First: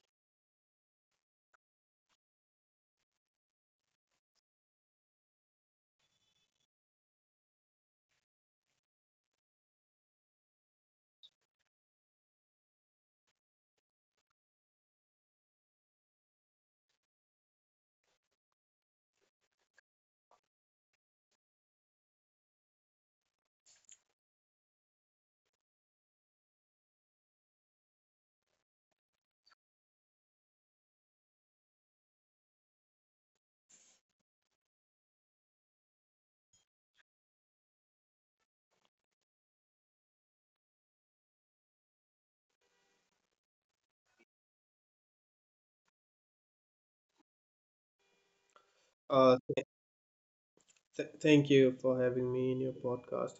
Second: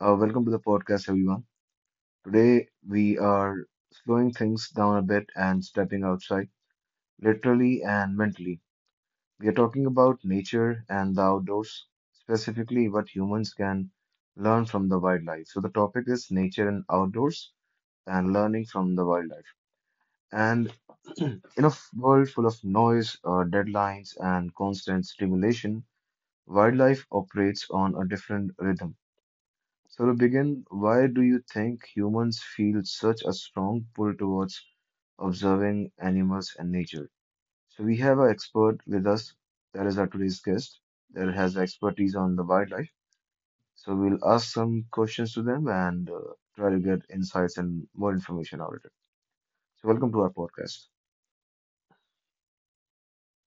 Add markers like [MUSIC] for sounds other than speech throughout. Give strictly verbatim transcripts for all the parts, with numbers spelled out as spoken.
Uh, welcome to the podcast, everyone. Today, we are slowing things down a bit and stepping outside, literally and mentally. We are talking about nature and the outdoors, specifically what humans can learn from the wildlife. So, the topic is nature and outdoors and learning from the wildlife. And [CLEARS THROAT] in a world full of noise, uh, deadlines, and constant stimulation, wildlife operates on a different rhythm. So to begin, why do you think humans feel such a strong pull towards observing animals and nature? So we have an expert with us, that is our today's guest, that has expertise on the wildlife. So we'll ask some questions to them and uh, try to get insights and more information out of it. Uh, So welcome to our podcast. th thank you for having me in your podcast.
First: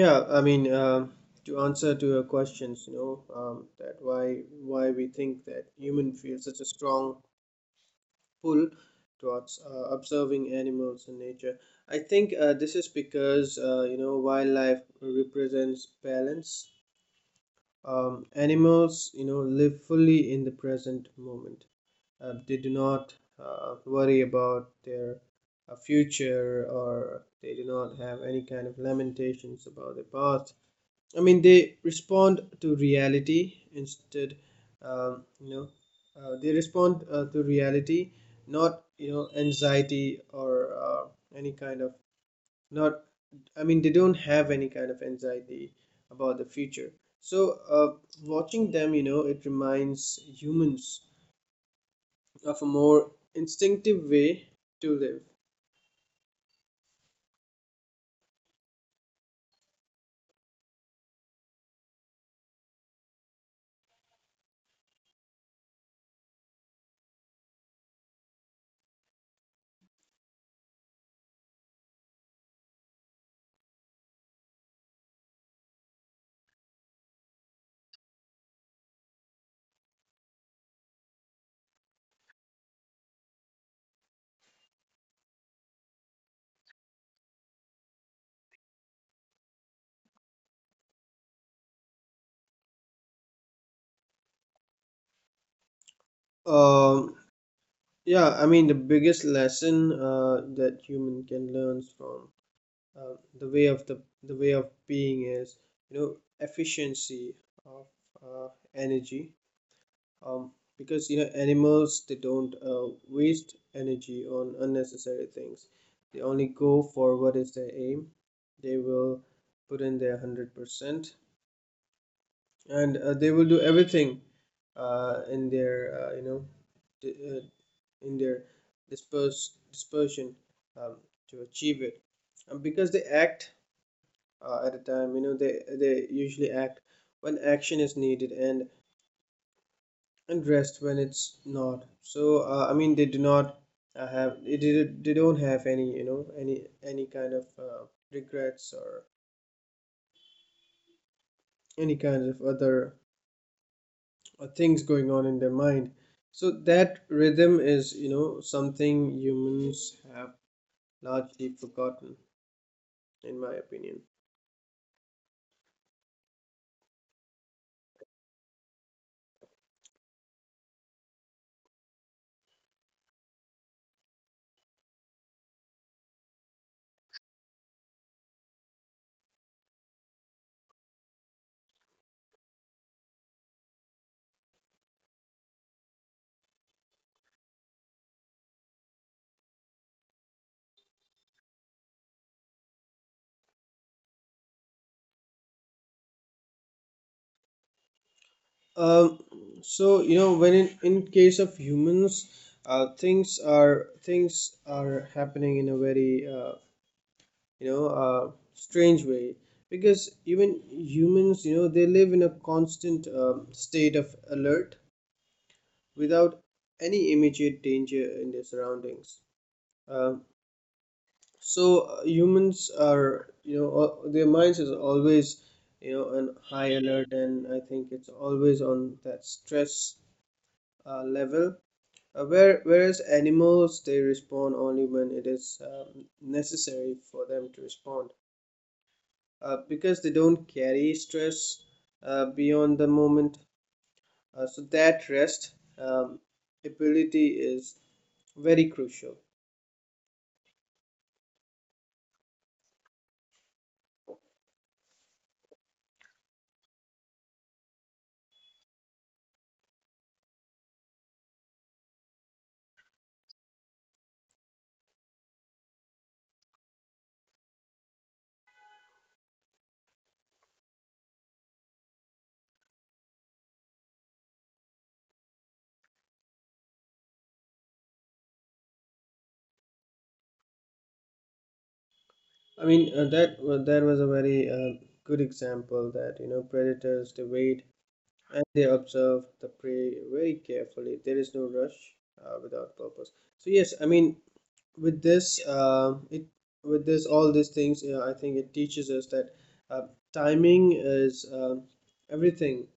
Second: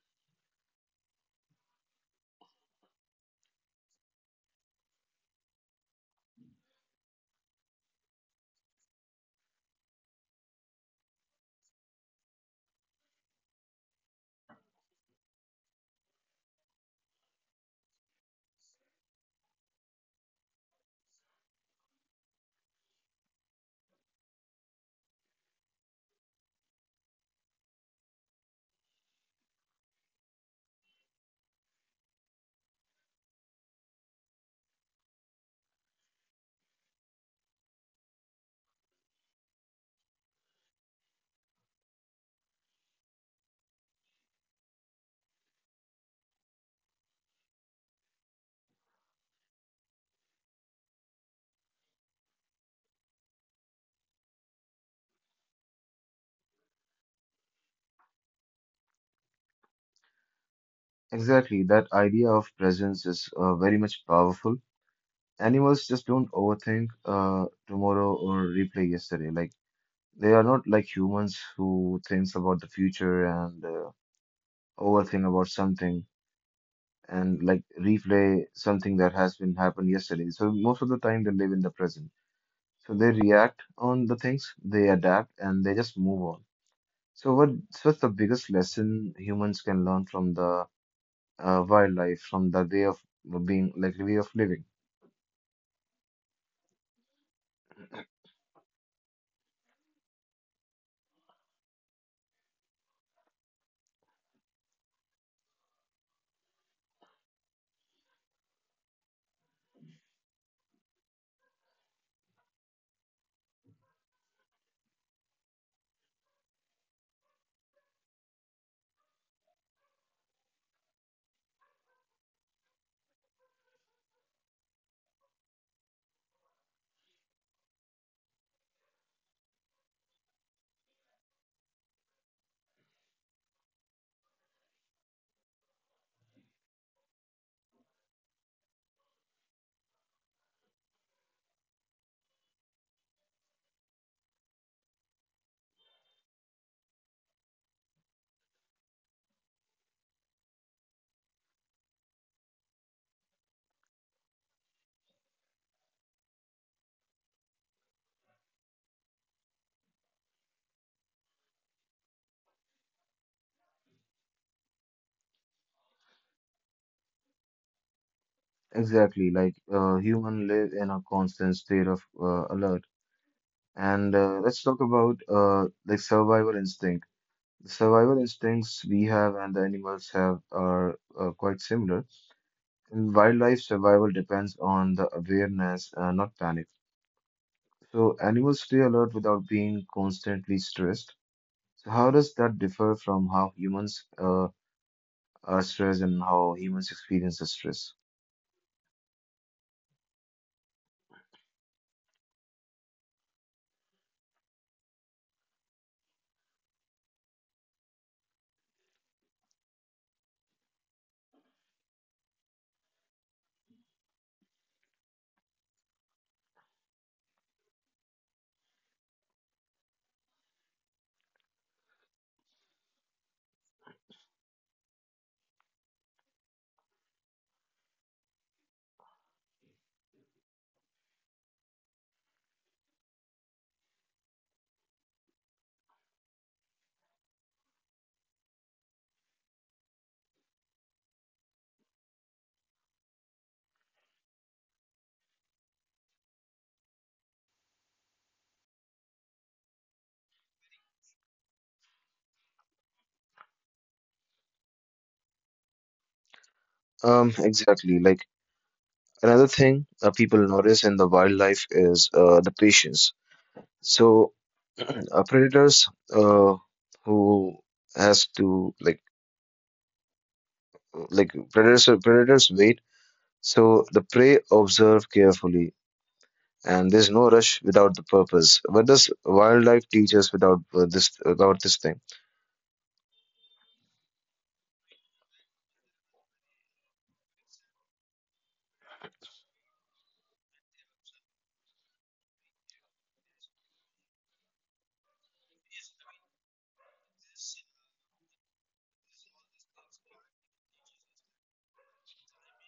Yeah, I mean, um, to answer to your questions, you know, um, that why why we think that human feel such a strong pull towards uh, observing animals in nature. I think uh, this is because uh, you know wildlife represents balance. Um, Animals, you know, live fully in the present moment, uh, they do not uh, worry about their uh, future, or they do not have any kind of lamentations about their past. I mean, they respond to reality instead. um, you know uh, they respond uh, to reality, not, you know, anxiety or uh, any kind of not I mean, they don't have any kind of anxiety about the future. So uh, watching them, you know, it reminds humans of a more instinctive way to live. Exactly, that idea of presence is uh, very much powerful. Animals just don't overthink uh, tomorrow or replay yesterday. Like they are not like humans who thinks about the future and uh, overthink about something and like replay something that has been happened yesterday. So most of the time they live in the present. So they react on the things, they adapt, and they just move on. So what so what's the biggest lesson humans can learn from the uh, wildlife, from the way of being like way of living? Um, yeah, I mean, the biggest lesson uh, that human can learn from uh, the way of the the way of being is, you know, efficiency of uh, energy. Um, because, you know, animals, they don't uh, waste energy on unnecessary things. They only go for what is their aim. They will put in their hundred percent, and uh, they will do everything uh, in their uh, you know d- uh, in their disperse dispersion um, to achieve it. And because they act uh, at a time, you know, they they usually act when action is needed, and and rest when it's not. So uh, I mean, they do not uh, have they, did they don't have any, you know any any kind of uh, regrets or any kind of other uh, things going on in their mind. So that rhythm is, you know, something humans have largely forgotten, in my opinion. Exactly, like uh, human live in a constant state of uh, alert. And uh, let's talk about uh, like survival instinct. The survival instincts we have and the animals have are uh, quite similar. In wildlife, survival depends on the awareness, uh, not panic. So animals stay alert without being constantly stressed. So how does that differ from how humans uh, are stressed and how humans experience the stress? Um, so you know, when in, in case of humans, uh, things are things are happening in a very uh, you know uh, strange way, because even humans, you know, they live in a constant um, state of alert without any immediate danger in their surroundings. Um so uh, Humans are, you know, al- their minds is always, you know, on high alert, and I think it's always on that stress uh, level. Uh, where, whereas animals, they respond only when it is um, necessary for them to respond, uh, because they don't carry stress uh, beyond the moment. Uh, so that rest um, ability is very crucial. Um, exactly. Like another thing uh, people notice in the wildlife is uh, the patience. So [CLEARS THROAT] uh, predators uh, who has to like like predators predators wait, so the prey observe carefully, and there's no rush without the purpose. What does wildlife teach us without uh, this about this thing? I mean, uh, that wa- that was a very uh, good example that, you know, predators, they wait and they observe the prey very carefully. There is no rush uh, without purpose. So yes, I mean, with this, uh, it with this all these things, you I think it teaches us that uh, timing is uh, everything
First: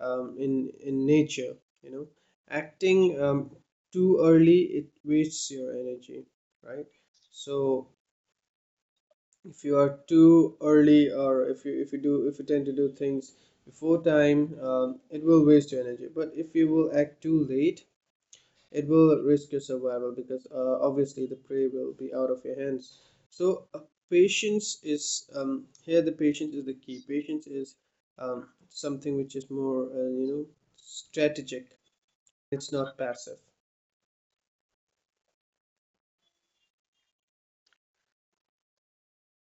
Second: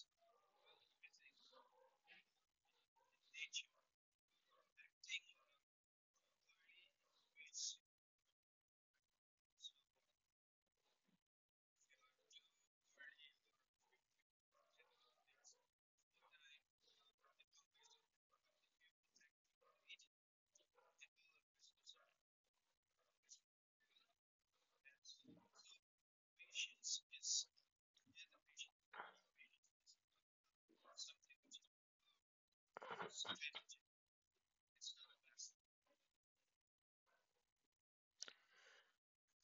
um, in in nature. You know, acting um, too early, it wastes your energy, right? So if you are too early, or if you if you do if you tend to do things before time, um, it will waste your energy, but if you will act too late, it will risk your survival, because uh, obviously the prey will be out of your hands. So uh, patience is, um, here the patience is the key. Patience is um, something which is more uh, you know strategic. It's not passive.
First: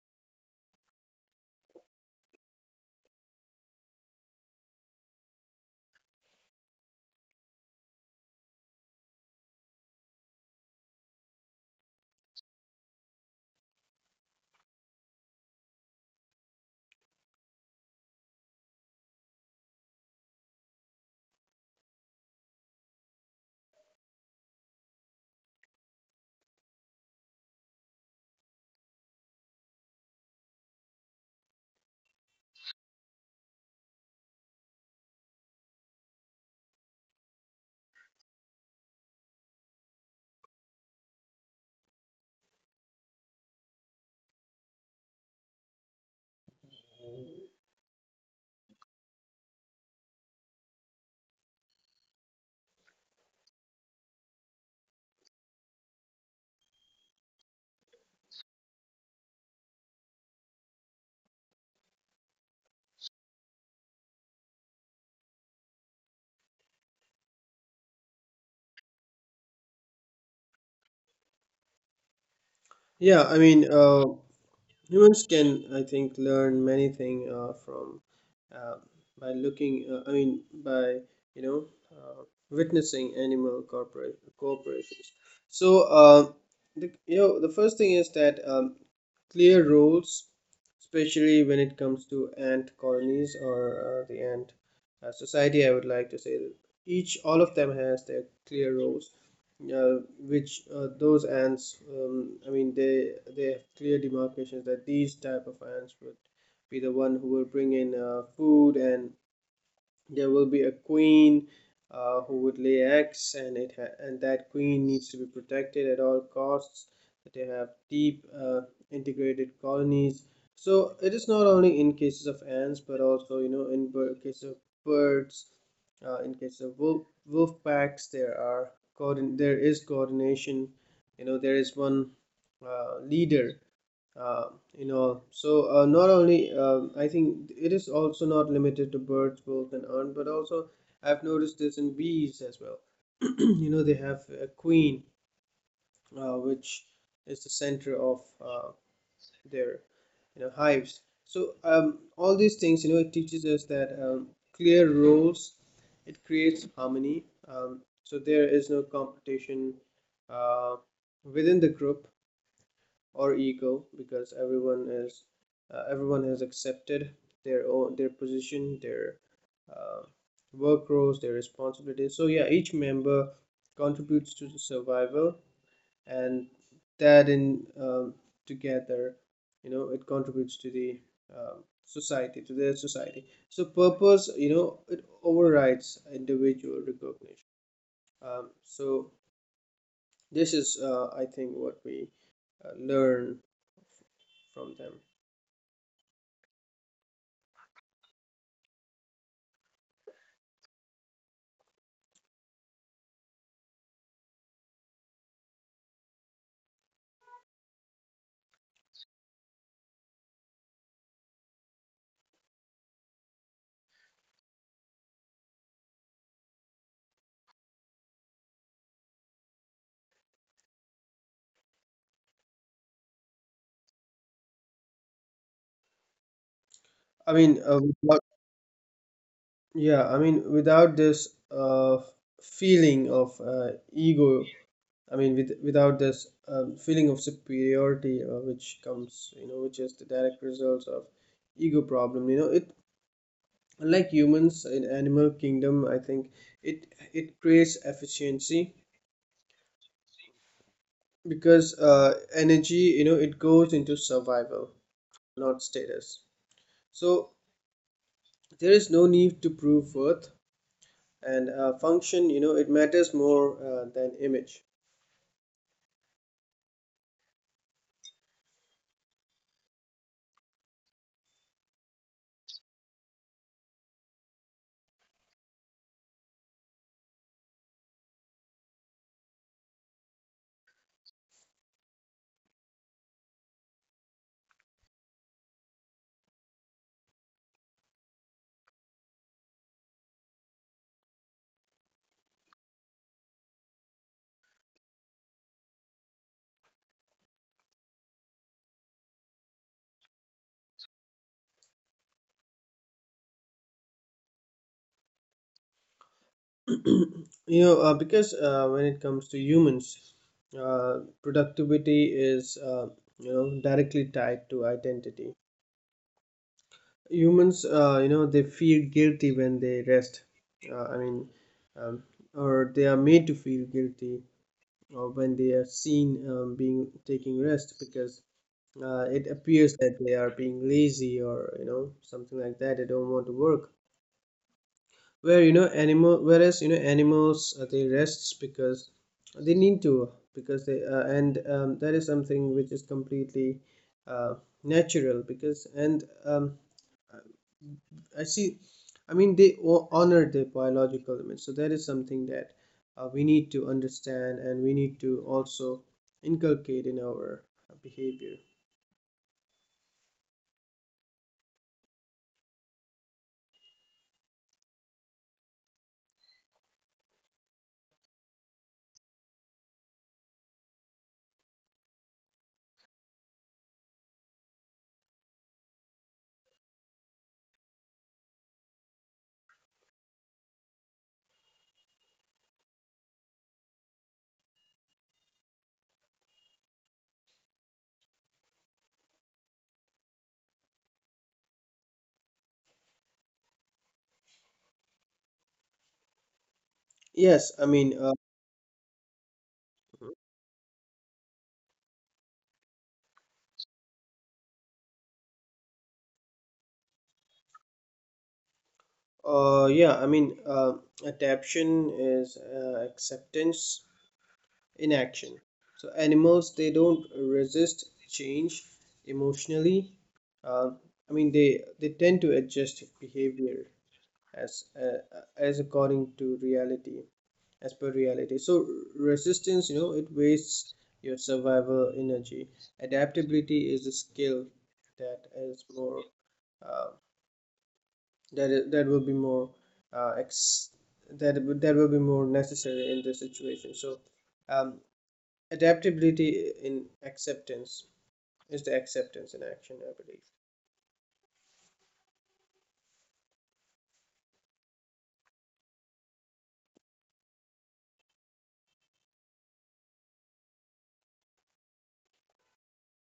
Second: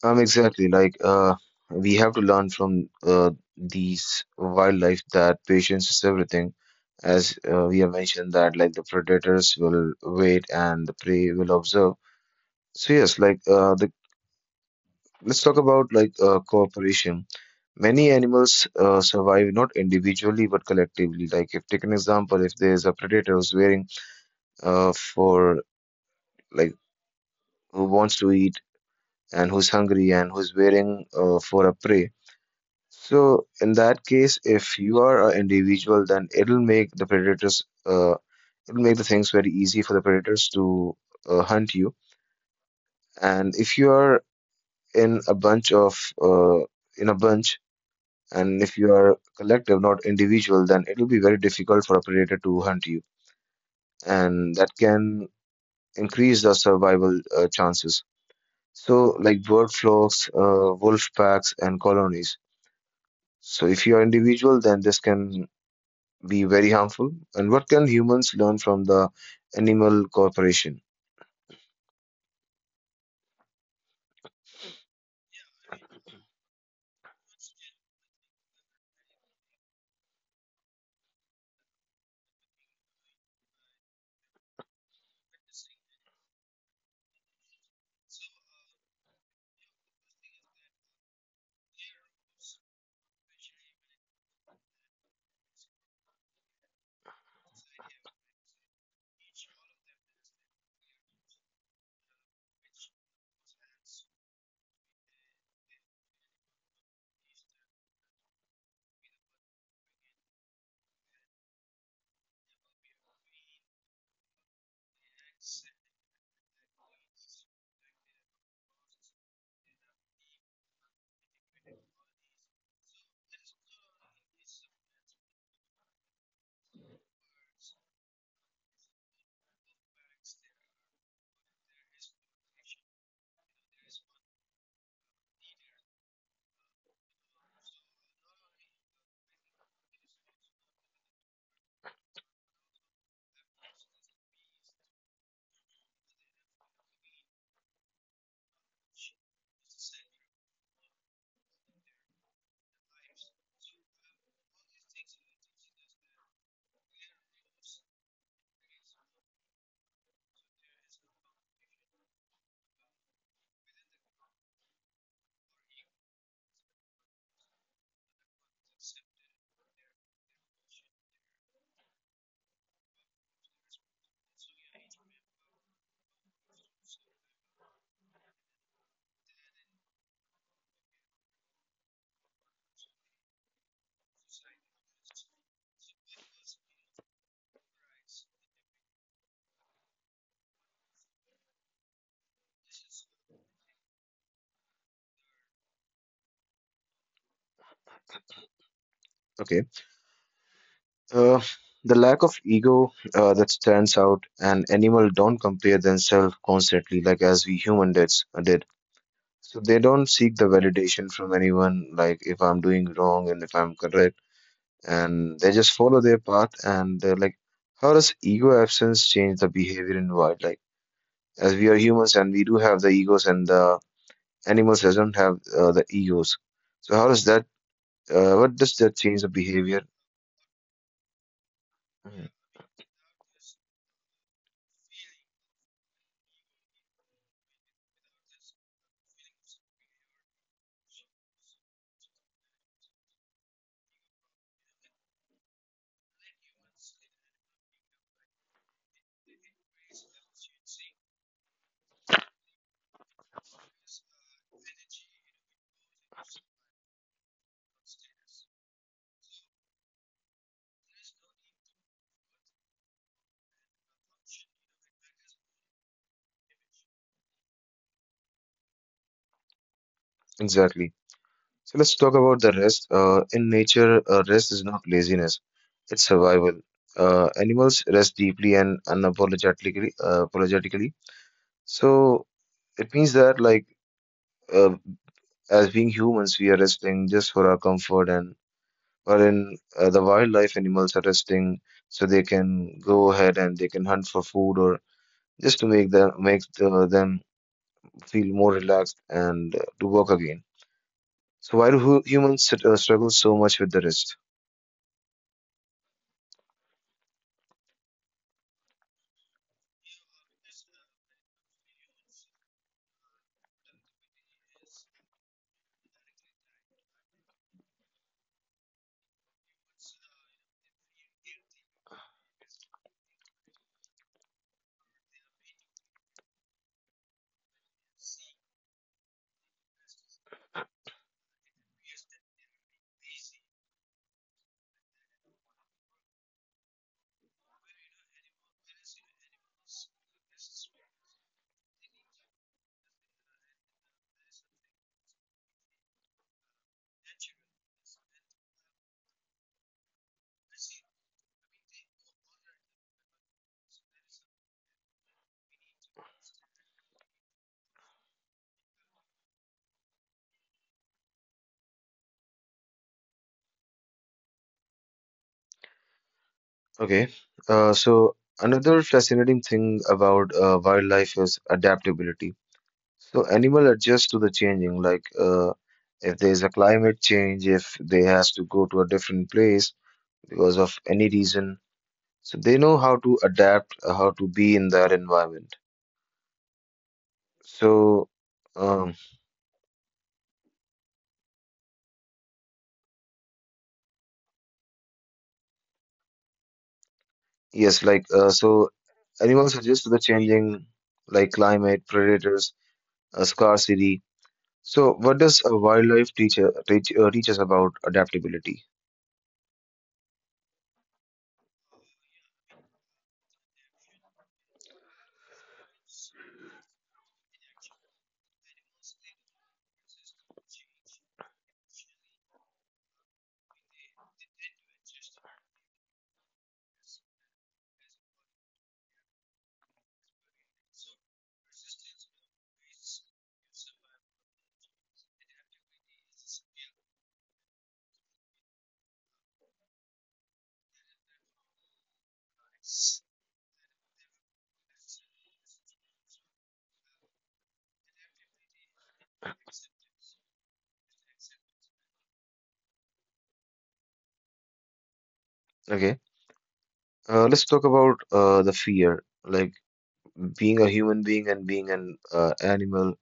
Um exactly like uh we have to learn from uh, these wildlife that patience is everything, as uh, we have mentioned that like the predators will wait and the prey will observe. So yes, like uh the let's talk about like uh, cooperation. Many animals uh, survive not individually but collectively. Like if take an example, if there's a predator who's wearing uh, for like who wants to eat and who's hungry and who's wearing uh, for a prey. So in that case, if you are an individual, then it'll make the predators uh, it'll make the things very easy for the predators to uh, hunt you. And if you are in a bunch of uh, in a bunch, and if you are collective, not individual, then it will be very difficult for a predator to hunt you, and that can increase the survival uh, chances. So, like bird flocks, uh, wolf packs, and colonies. So, if you are individual, then this can be very harmful. And what can humans learn from the animal corporation? Yeah, I mean, uh, humans can, I think, learn many things uh, from, uh, by looking uh, I mean, by, you know uh, witnessing animal corporate corporations. So uh, the, you know, the first thing is that, um, clear roles, especially when it comes to ant colonies, or uh, the ant uh, society, I would like to say that each all of them has their clear roles, uh, which uh, those ants, um, I mean, they they have clear demarcations that these type of ants would be the one who will bring in uh, food, and there will be a queen uh, who would lay eggs, and it ha- and that queen needs to be protected at all costs. They have deep uh, integrated colonies. So it is not only in cases of ants, but also, you know, in bir- cases of birds, uh, in case of wolf, wolf packs, there are coordin- there is coordination. You know, there is one uh, leader. Uh, you know, so uh, Not only, um I think it is also not limited to birds, wolves, and urn, but also I've noticed this in bees as well. [CLEARS THROAT] You know, they have a queen, uh, which is the center of uh, their you know, hives. So um, all these things, you know, it teaches us that, um, clear roles, it creates harmony, um, so there is no competition uh, within the group, or ego, because everyone is uh, everyone has accepted their own, their position, their uh, work roles, their responsibilities. So yeah, each member contributes to the survival, and that in um, together, you know, it contributes to the um, society to their society. So purpose, you know, it overrides individual recognition. Um, so this is uh, I think what we uh, learn from them. Okay, uh, the lack of ego uh, that stands out, and animal don't compare themselves constantly, like as we human did. did So they don't seek the validation from anyone, like if I'm doing wrong and if I'm correct, and they just follow their path. And they're like, how does ego absence change the behavior in wild? Like, as we are humans and we do have the egos, and the animals doesn't have uh, the egos. So how I does that? mean uh, without, Uh, what does that change the behavior? Yeah, I mean, without this uh, Mhm. feeling of uh, ego, I mean, with, without this um, feeling of superiority, uh, which comes, you know, which is the direct results of ego problem. You know, it unlike humans, in animal kingdom, I think it it creates efficiency, because uh, energy, you know, it goes into survival, not status. So there is no need to prove worth, and uh, function, you know, it matters more uh, than image. Exactly. So let's talk about the rest. Uh, in nature, uh, rest is not laziness; it's survival. Uh, animals rest deeply and unapologetically. Uh, apologetically, so it means that, like, uh, as being humans, we are resting just for our comfort, and wherein uh, the wildlife animals are resting so they can go ahead and they can hunt for food or just to make them make uh, them feel more relaxed and uh, to work again. So why do hu- humans sit- uh, struggle so much with the rest? [CLEARS THROAT] You know, uh, because uh, when it comes to humans, uh, productivity is, uh, you know directly tied to identity. Humans, uh, you know, they feel guilty when they rest. Uh, I mean, um, or they are made to feel guilty, or when they are seen um, being taking rest, because uh, it appears that they are being lazy, or, you know, something like that. They don't want to work. Where you know animal whereas you know, animals, uh, they rests because they need to, because they uh, and um, that is something which is completely uh, natural, because and um, I see I mean, they o- honor their biological limits. So that is something that uh, we need to understand, and we need to also inculcate in our behavior. Okay, uh, so another fascinating thing about uh, wildlife is adaptability. So animal adjust to the changing, like uh, if there's a climate change, if they has to go to a different place because of any reason, so they know how to adapt, uh, how to be in that environment. So um, yes I yes, mean like uh, uh, so animals adjust to the changing, like climate, predators, uh, scarcity. So what does a wildlife teacher teach, uh, teach us about adaptability? uh, yeah, I mean, uh, adaptation is uh, acceptance in action. So animals, they don't resist change emotionally. uh, I mean, they they tend to adjust behavior as uh, as according to reality, as per reality. So resistance, you know, it wastes your survival energy. Adaptability is a skill that is more uh, that is, that will be more uh, ex- that that will be more necessary in this situation. So um, adaptability in acceptance is the acceptance in action, I believe. Okay, uh, let's talk about uh, the fear. Like being a human being and being an uh, animal,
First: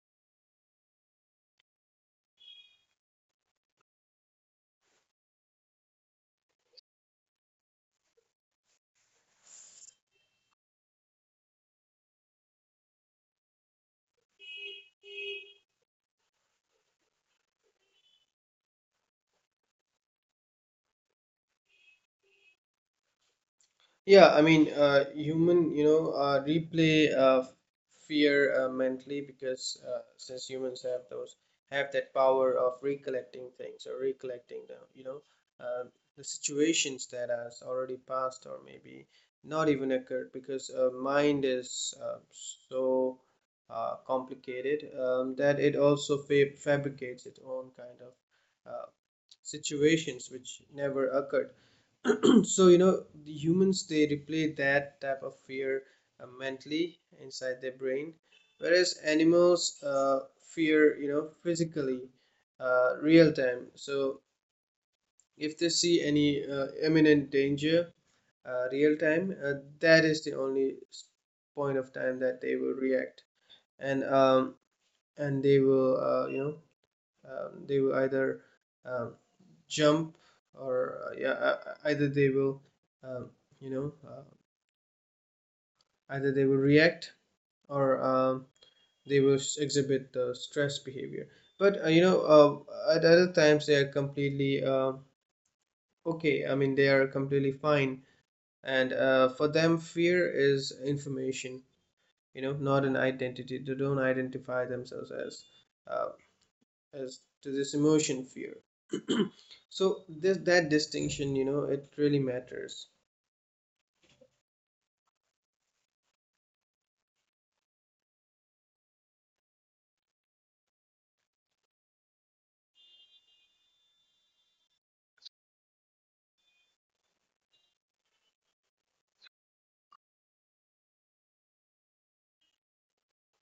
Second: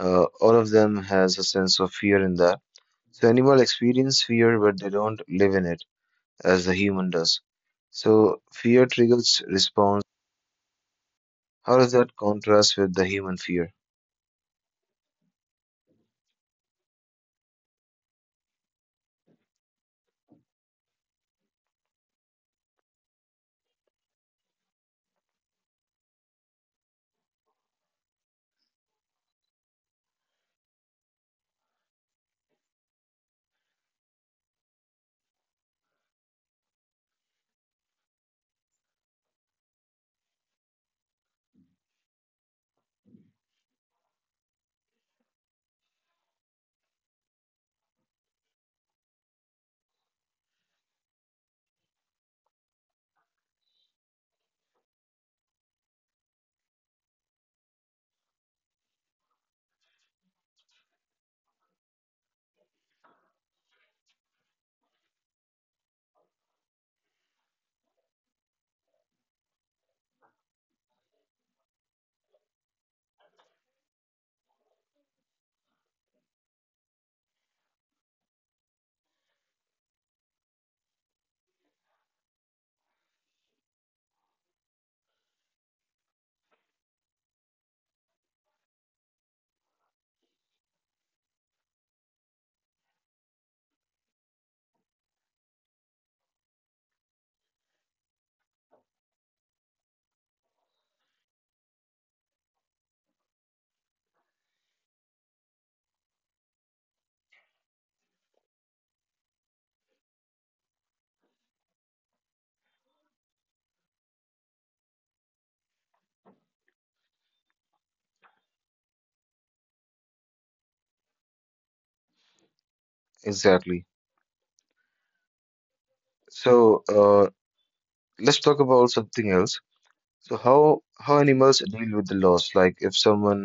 uh, all of them has a sense of fear in that. So animal experience fear, but they don't live in it as the human does. So fear triggers response. How does that contrast with the human fear? Yeah, I mean, uh, human, you know, uh, replay uh, fear uh, mentally, because uh, since humans have those have that power of recollecting things, or recollecting the, you know, uh, the situations that has already passed, or maybe not even occurred, because uh, mind is, uh, so uh, complicated, um, that it also fa- fabricates its own kind of uh, situations which never occurred. [CLEARS THROAT] So, you know, the humans, they replay that type of fear uh, mentally inside their brain, whereas animals uh, fear, you know, physically, uh, real time. So if they see any uh, imminent danger uh, real time, uh, that is the only s- point of time that they will react. And um and they will, uh, you know um, they will either um, jump or uh, yeah, uh, either they will um, you know uh, either they will react, or um, they will exhibit the stress behavior. But uh, you know, uh, at other times, they are completely uh, okay. I mean, they are completely fine, and uh, for them, fear is information. You know, not an identity. They don't identify themselves as uh, as to this emotion, fear. So this that distinction, you know, it really matters. Exactly. So uh, let's talk about something else. So how how animals deal with the loss, like if someone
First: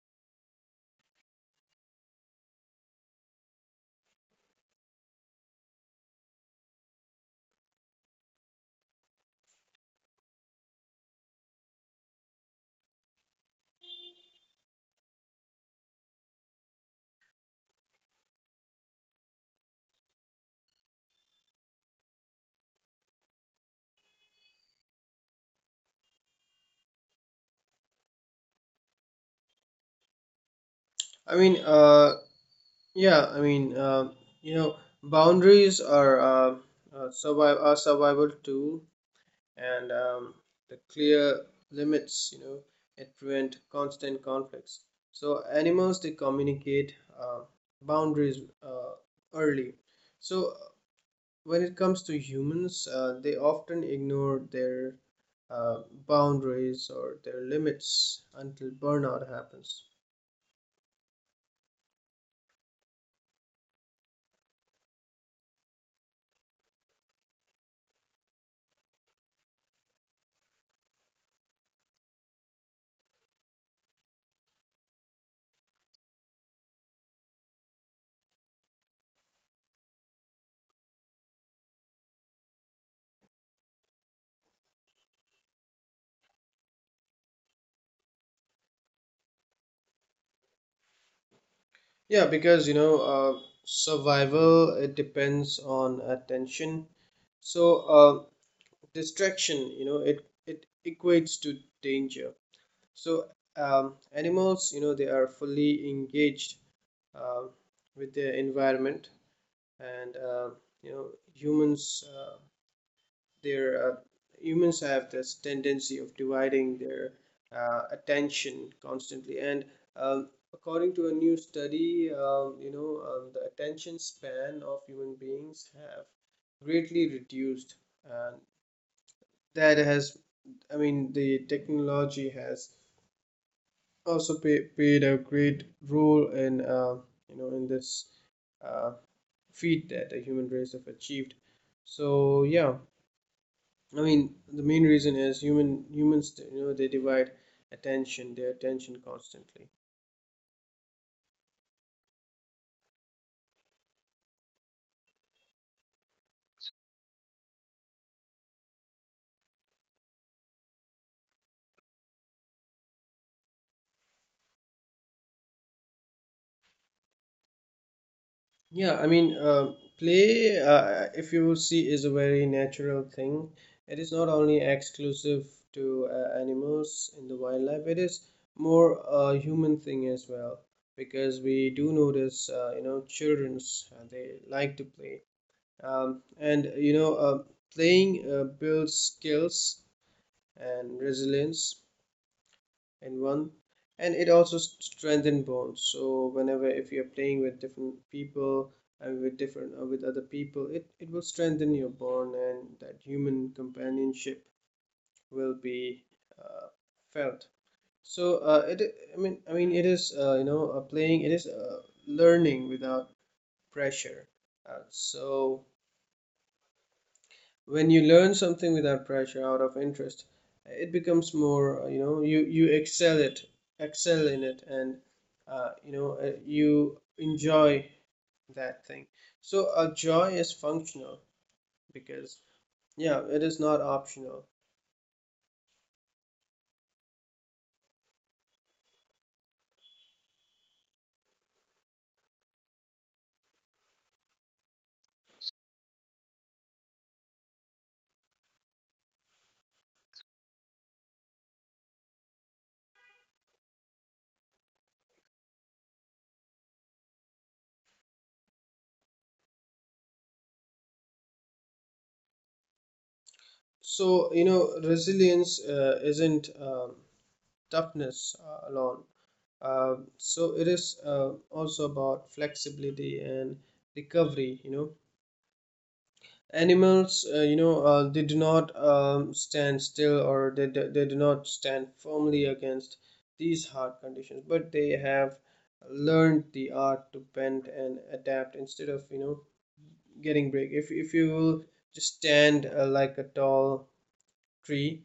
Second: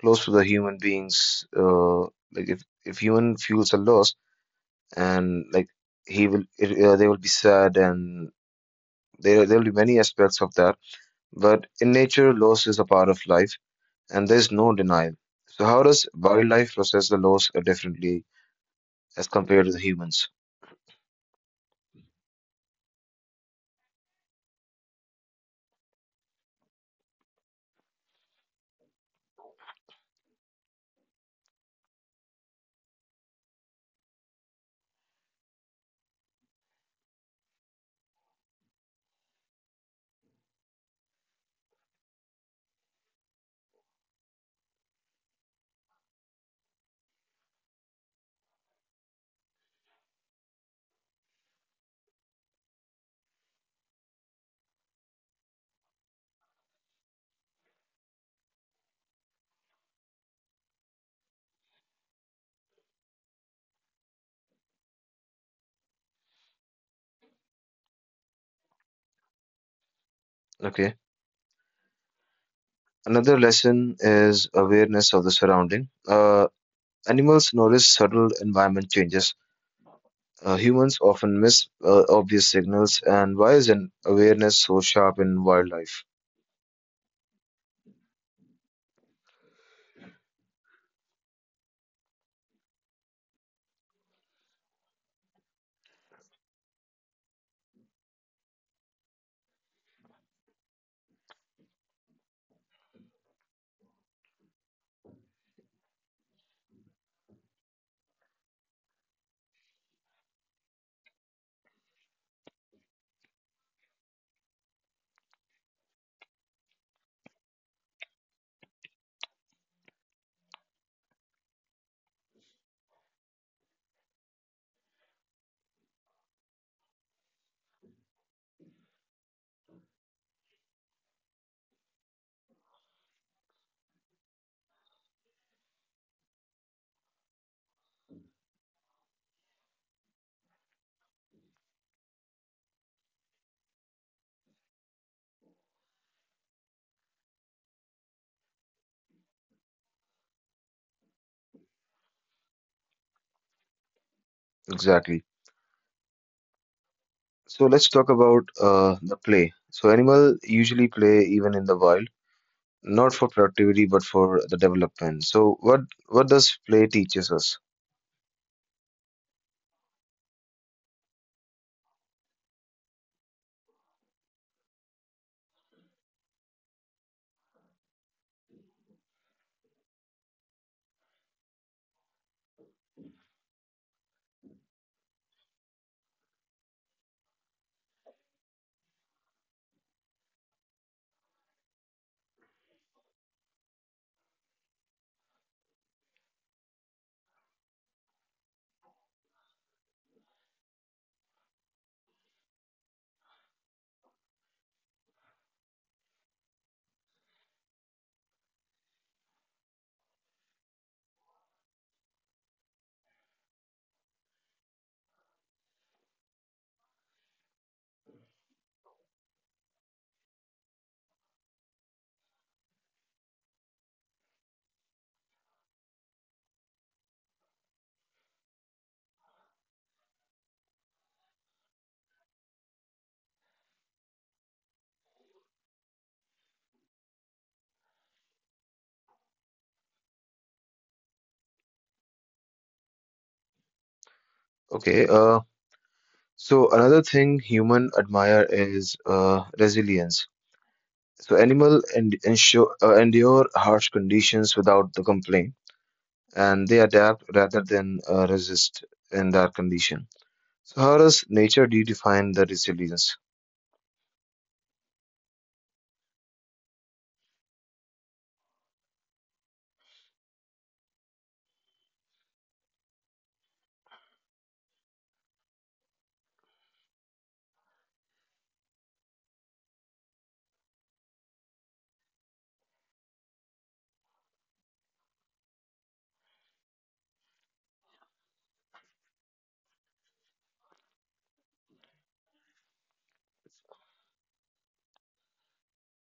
close to the human beings, uh, like if if human feels a loss, and like he will it, uh, they will be sad, and there there will be many aspects of that. But in nature loss is a part of life, and there's no denial. So how does wildlife process the loss uh, differently as compared to the humans? i mean uh yeah I mean, uh, you know, boundaries are, uh, uh, survive are survival tool. And um, the clear limits, you know, it prevent constant conflicts. So animals, they communicate uh, boundaries uh, early. So uh, when it comes to humans, uh, they often ignore their uh, boundaries or their limits until burnout happens. Okay, another lesson is awareness of the surrounding. Uh, animals notice subtle environment changes. Uh, humans often miss uh, obvious signals. And why is an awareness so sharp in wildlife? Yeah, because, you know, uh, survival, it depends on attention. So uh, distraction, you know, it it equates to danger. So um, animals, you know, they are fully engaged uh, with their environment, and uh, you know, humans. Uh, their uh, humans have this tendency of dividing their uh, attention constantly, and um, according to a new study, um, you know um, the attention span of human beings have greatly reduced, and that has, i mean the technology has also pay, played a great role in uh, you know in this uh, feat that the human race have achieved. So yeah, I mean, the main reason is human humans, you know, they divide attention, their attention constantly. Exactly. So let's talk about uh, the play. So animal usually play even in the wild, not for productivity but for the development. So what what does play teaches us? Yeah, I mean, uh, play, uh, if you see, is a very natural thing. It is not only exclusive to uh, animals in the wildlife, it is more a human thing as well. Because we do notice, uh, you know, children's, uh, they like to play. Um, and, you know, uh, playing uh, builds skills and resilience. And one and it also strengthens strengthen bonds. So whenever, if you're playing with different people and with different uh, with other people, it, it will strengthen your bond, and that human companionship will be uh, felt. So uh, it, i mean i mean it is, uh, you know uh, playing, it is uh, learning without pressure. Uh, so when you learn something without pressure, out of interest, it becomes more, uh, you know you you excel it excel in it, and uh, you know uh, you enjoy that thing. So a joy is functional, because yeah, it is not optional. Okay. Uh, so another thing human admire is uh, resilience. So animal and ensure uh, endure harsh conditions without the complaint, and they adapt rather than uh, resist in that condition. So how does nature redefine the resilience? So you know, resilience uh, isn't um, toughness uh, alone. Uh, so it is, uh, also about flexibility and recovery. You know, animals, uh, you know uh, they do not, um, stand still, or they, do- they do not stand firmly against these hard conditions, but they have learned the art to bend and adapt instead of, you know, getting break. If, if you will just stand uh, like a tall tree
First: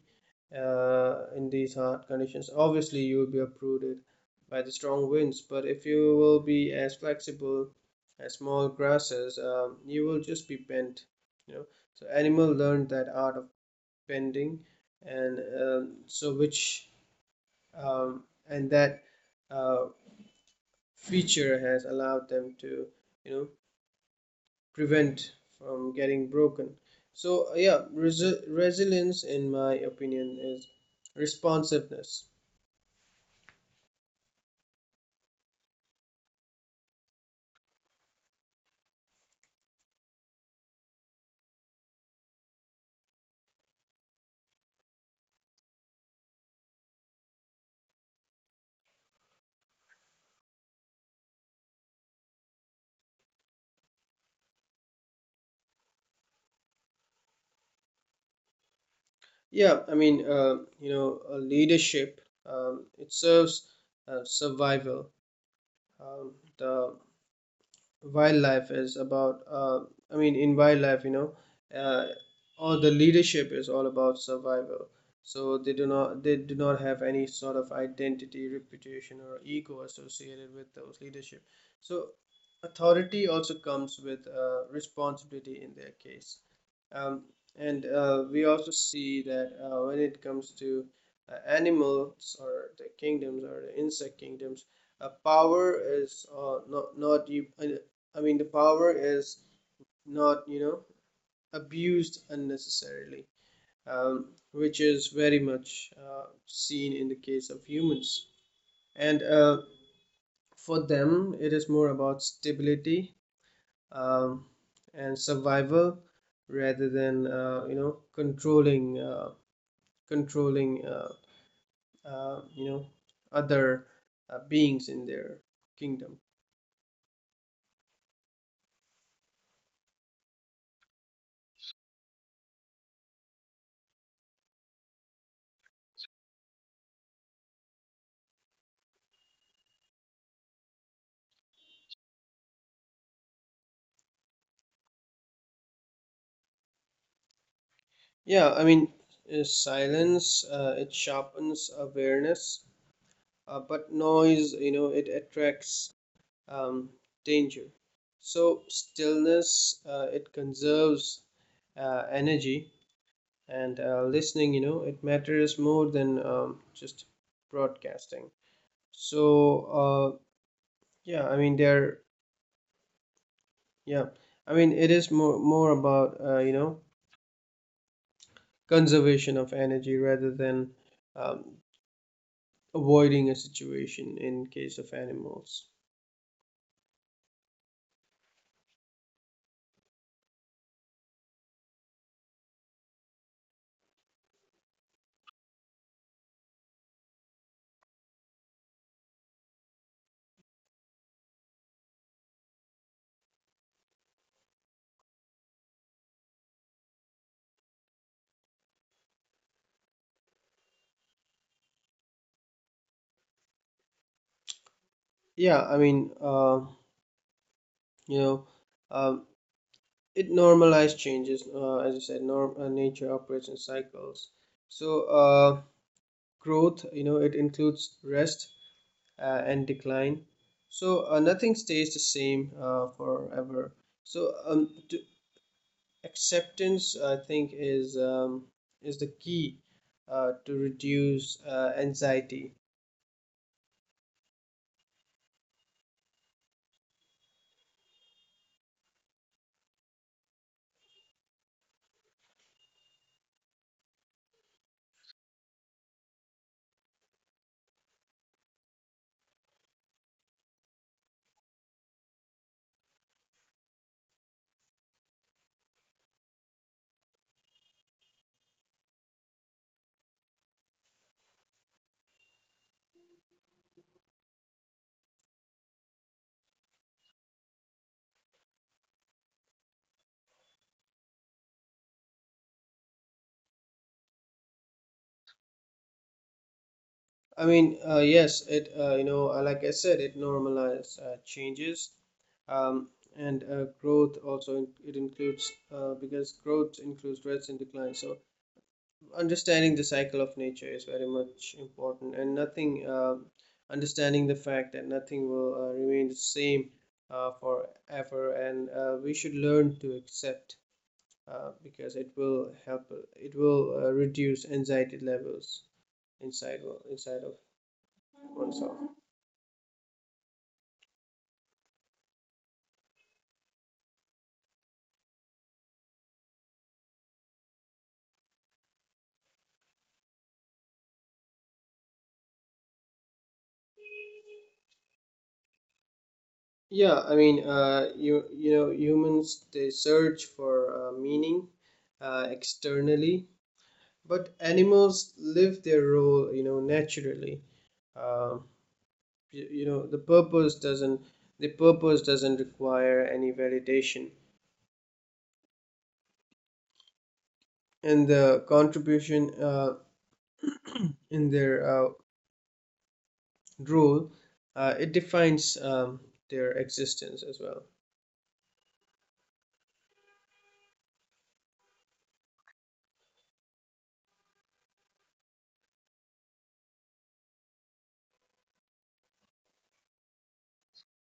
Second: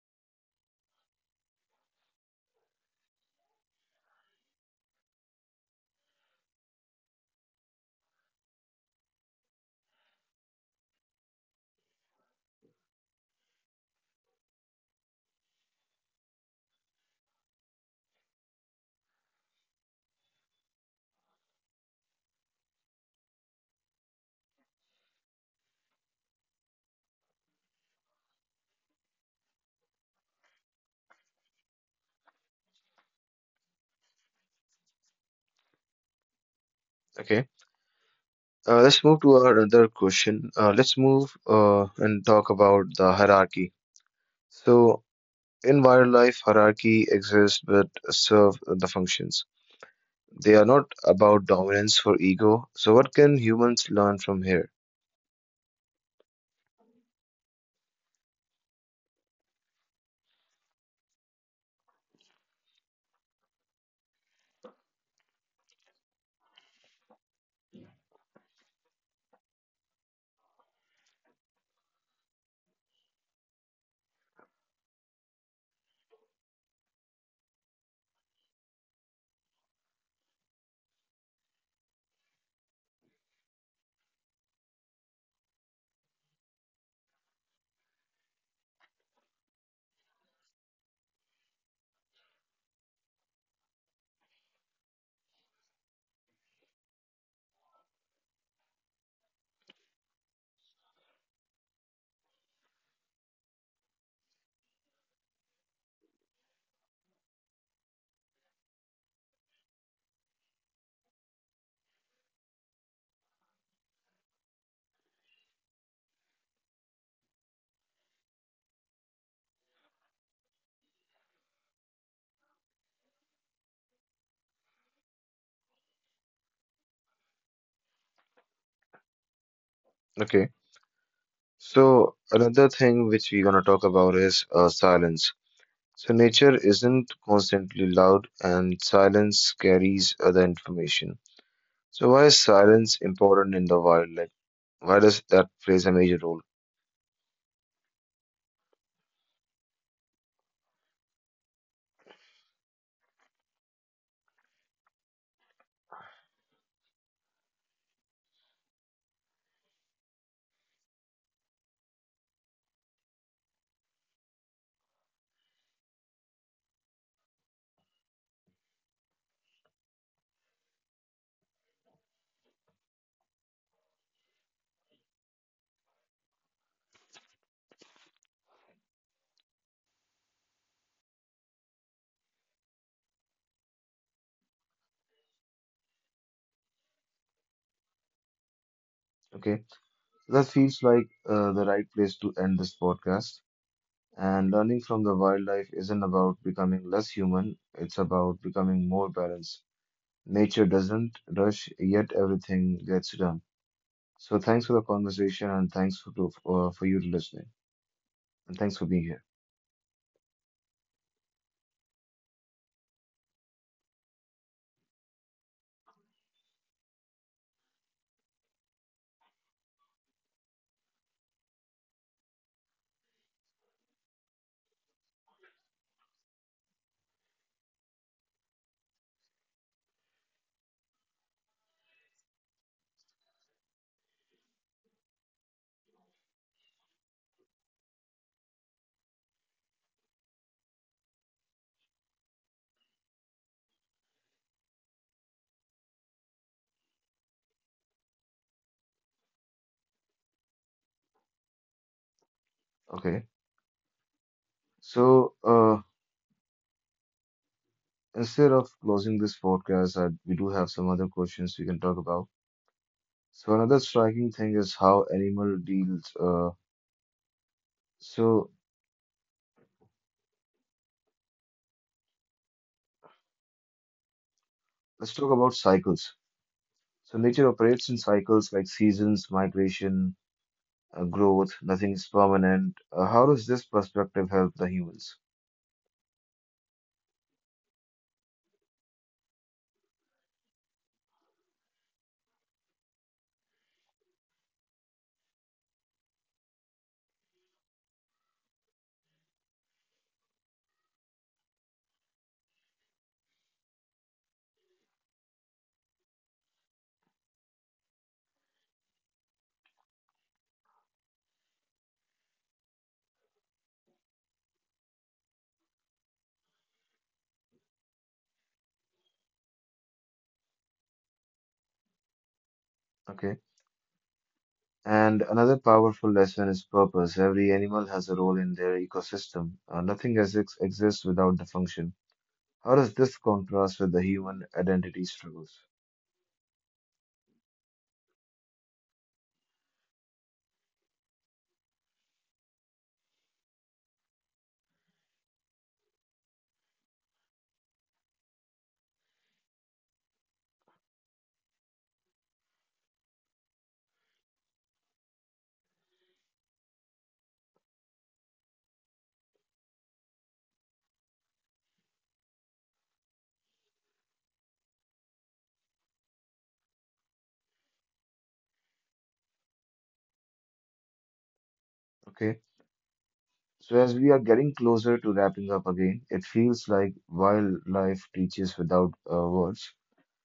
uh, in these hard conditions, obviously you will be uprooted by the strong winds, but if you will be as flexible as small grasses, um, you will just be bent. You know, so animal learned that art of bending, and um, so which um, and that uh, feature has allowed them to, you know, prevent from getting broken. So yeah, res resilience, in my opinion, is responsiveness. Okay. Uh, let's move to our other question. Uh, let's move uh, and talk about the hierarchy. So, in wildlife, hierarchy exists but serve the functions. They are not about dominance for ego. So, what can humans learn from here? Yeah, I mean, uh, you know, uh, leadership, um, it serves uh, survival. Um, the wildlife is about, uh, I mean, In wildlife, you know, uh, all the leadership is all about survival. So they do not, they do not have any sort of identity, reputation, or ego associated with those leadership. So authority also comes with uh, responsibility in their case. Um, and uh, we also see that uh, when it comes to uh, animals or the kingdoms or the insect kingdoms, uh, power is uh, not not you. I mean, the power is not, you know, abused unnecessarily, um, which is very much uh, seen in the case of humans. And uh, for them, it is more about stability um, and survival rather than uh, you know controlling uh, controlling uh, uh, you know other uh, beings in their kingdom. Okay. So, another thing which we're gonna talk about is uh, silence. So, nature isn't constantly loud, and silence carries other information. So, why is silence important in the wildlife? Why does that plays a major role? Yeah, I mean, uh, silence, uh, it sharpens awareness, uh, but noise, you know, it attracts um, danger. So stillness, uh, it conserves uh, energy, and uh, listening, you know, it matters more than um, just broadcasting. So uh, yeah i mean there Yeah, I mean, it is more more about, uh, you know conservation of energy rather than um, avoiding a situation in case of animals. Okay. That feels like uh, the right place to end this podcast. And learning from the wildlife isn't about becoming less human, it's about becoming more balanced. Nature doesn't rush, yet everything gets done. So thanks for the conversation and thanks for to, uh, for you to listening, and thanks for being here. Yeah, I mean, uh, you know um, it normalized changes, uh, as I said. Norm uh, Nature operates in cycles, so uh, growth, you know, it includes rest uh, and decline. So uh, nothing stays the same uh, forever. So um, to acceptance, I think, is um, is the key uh, to reduce uh, anxiety. Okay. So uh, instead of closing this podcast, uh, we do have some other questions we can talk about. So another striking thing is how animal deals. Uh, so let's talk about cycles. So nature operates in cycles like seasons, migration, uh, growth, nothing is permanent. Uh, how does this perspective help the humans? I mean, uh, yes, it, uh, you know uh, like I said, it normalizes uh, changes, um, and uh, growth also in- it includes uh, because growth includes threats and decline. So understanding the cycle of nature is very much important, and nothing uh, understanding the fact that nothing will uh, remain the same uh, forever, and uh, we should learn to accept, uh, because it will help, it will uh, reduce anxiety levels inside inside of oneself. Okay. And another powerful lesson is purpose. Every animal has a role in their ecosystem. Uh, nothing ex- exists without the function. How does this contrast with the human identity struggles? Yeah, I mean, uh, you, you know, humans, they search for uh, meaning uh, externally, but animals live their role, you know, naturally. um, you, you know, the purpose doesn't the purpose doesn't require any validation, and the contribution uh, in their uh, rule, uh, it defines um, their existence as well. Okay. So as we are getting closer to wrapping up again, it feels like wildlife teaches without uh, words.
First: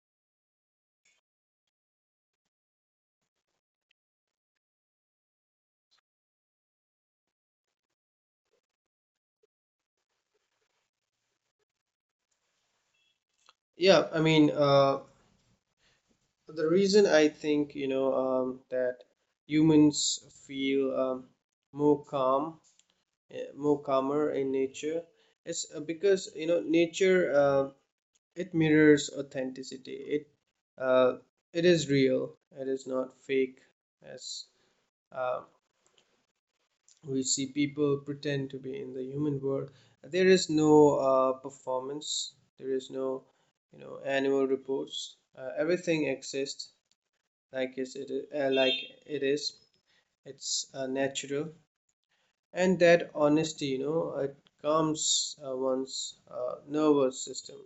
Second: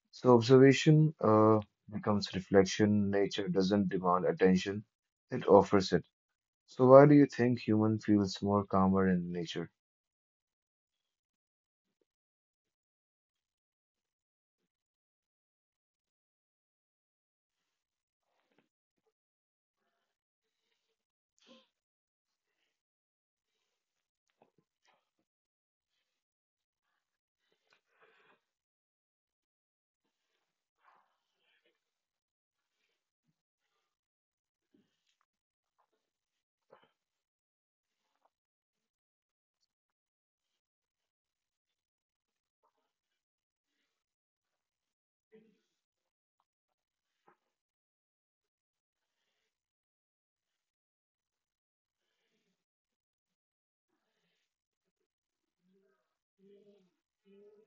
So observation uh, becomes reflection. Nature doesn't demand attention, it offers it. So why do you think human feels more calmer in nature? Yeah, I mean, uh, the reason, I think, you know, um, that humans feel, um, more calm eh, more calmer in nature, is uh, because, you know, nature, uh, it mirrors authenticity. It, uh, it is real, it is not fake. As um, we see people pretend to be in the human world, there is no uh, performance, there is no, you know, annual reports. Uh, everything exists like is it uh, like it is. It's uh, natural, and that honesty, you know, it calms uh, one's uh, nervous system.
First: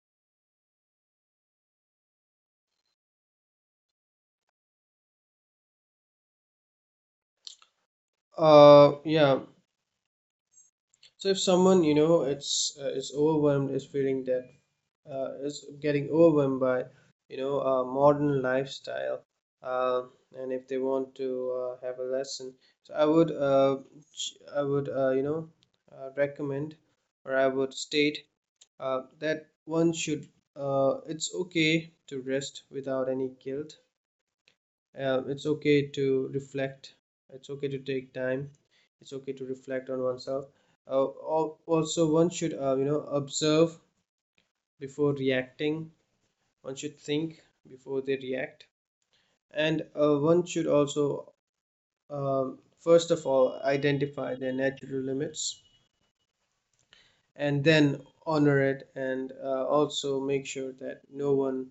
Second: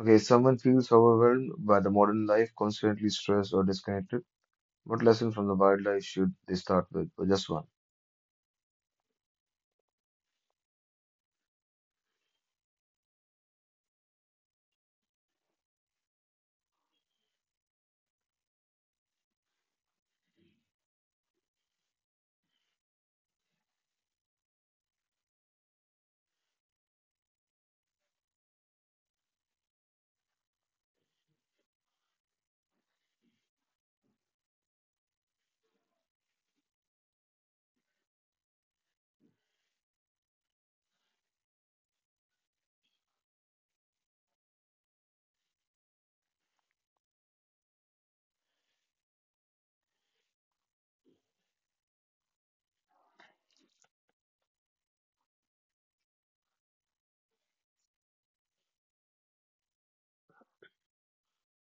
Okay, someone feels overwhelmed by the modern life, constantly stressed or disconnected. What lesson from the wildlife should they start with? Or just one? Uh yeah, so if someone, you know, it's uh, is overwhelmed is feeling that uh, is getting overwhelmed by, you know, a modern lifestyle, uh, and if they want to uh, have a lesson, so I would, uh, ch- I would, uh, you know uh, recommend, or I would state uh, that one should, uh, it's okay to rest without any guilt, uh, it's okay to reflect, it's okay to take time, it's okay to reflect on oneself. uh, al- Also, one should, uh, you know observe before reacting. One should think before they react. And uh, one should also, uh, first of all, identify their natural limits, and then honor it, and uh, also make sure that no one,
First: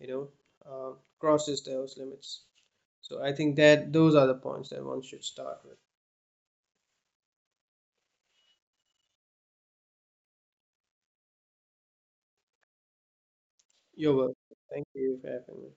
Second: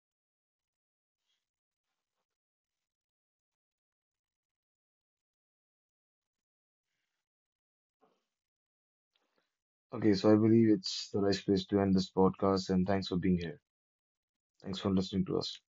you know uh, crosses those limits. So I think that those are the points that one should start with. Okay, so I believe it's the right place to end this podcast and thanks for being here. You're welcome, Thanks thank for you listening for to us. having me.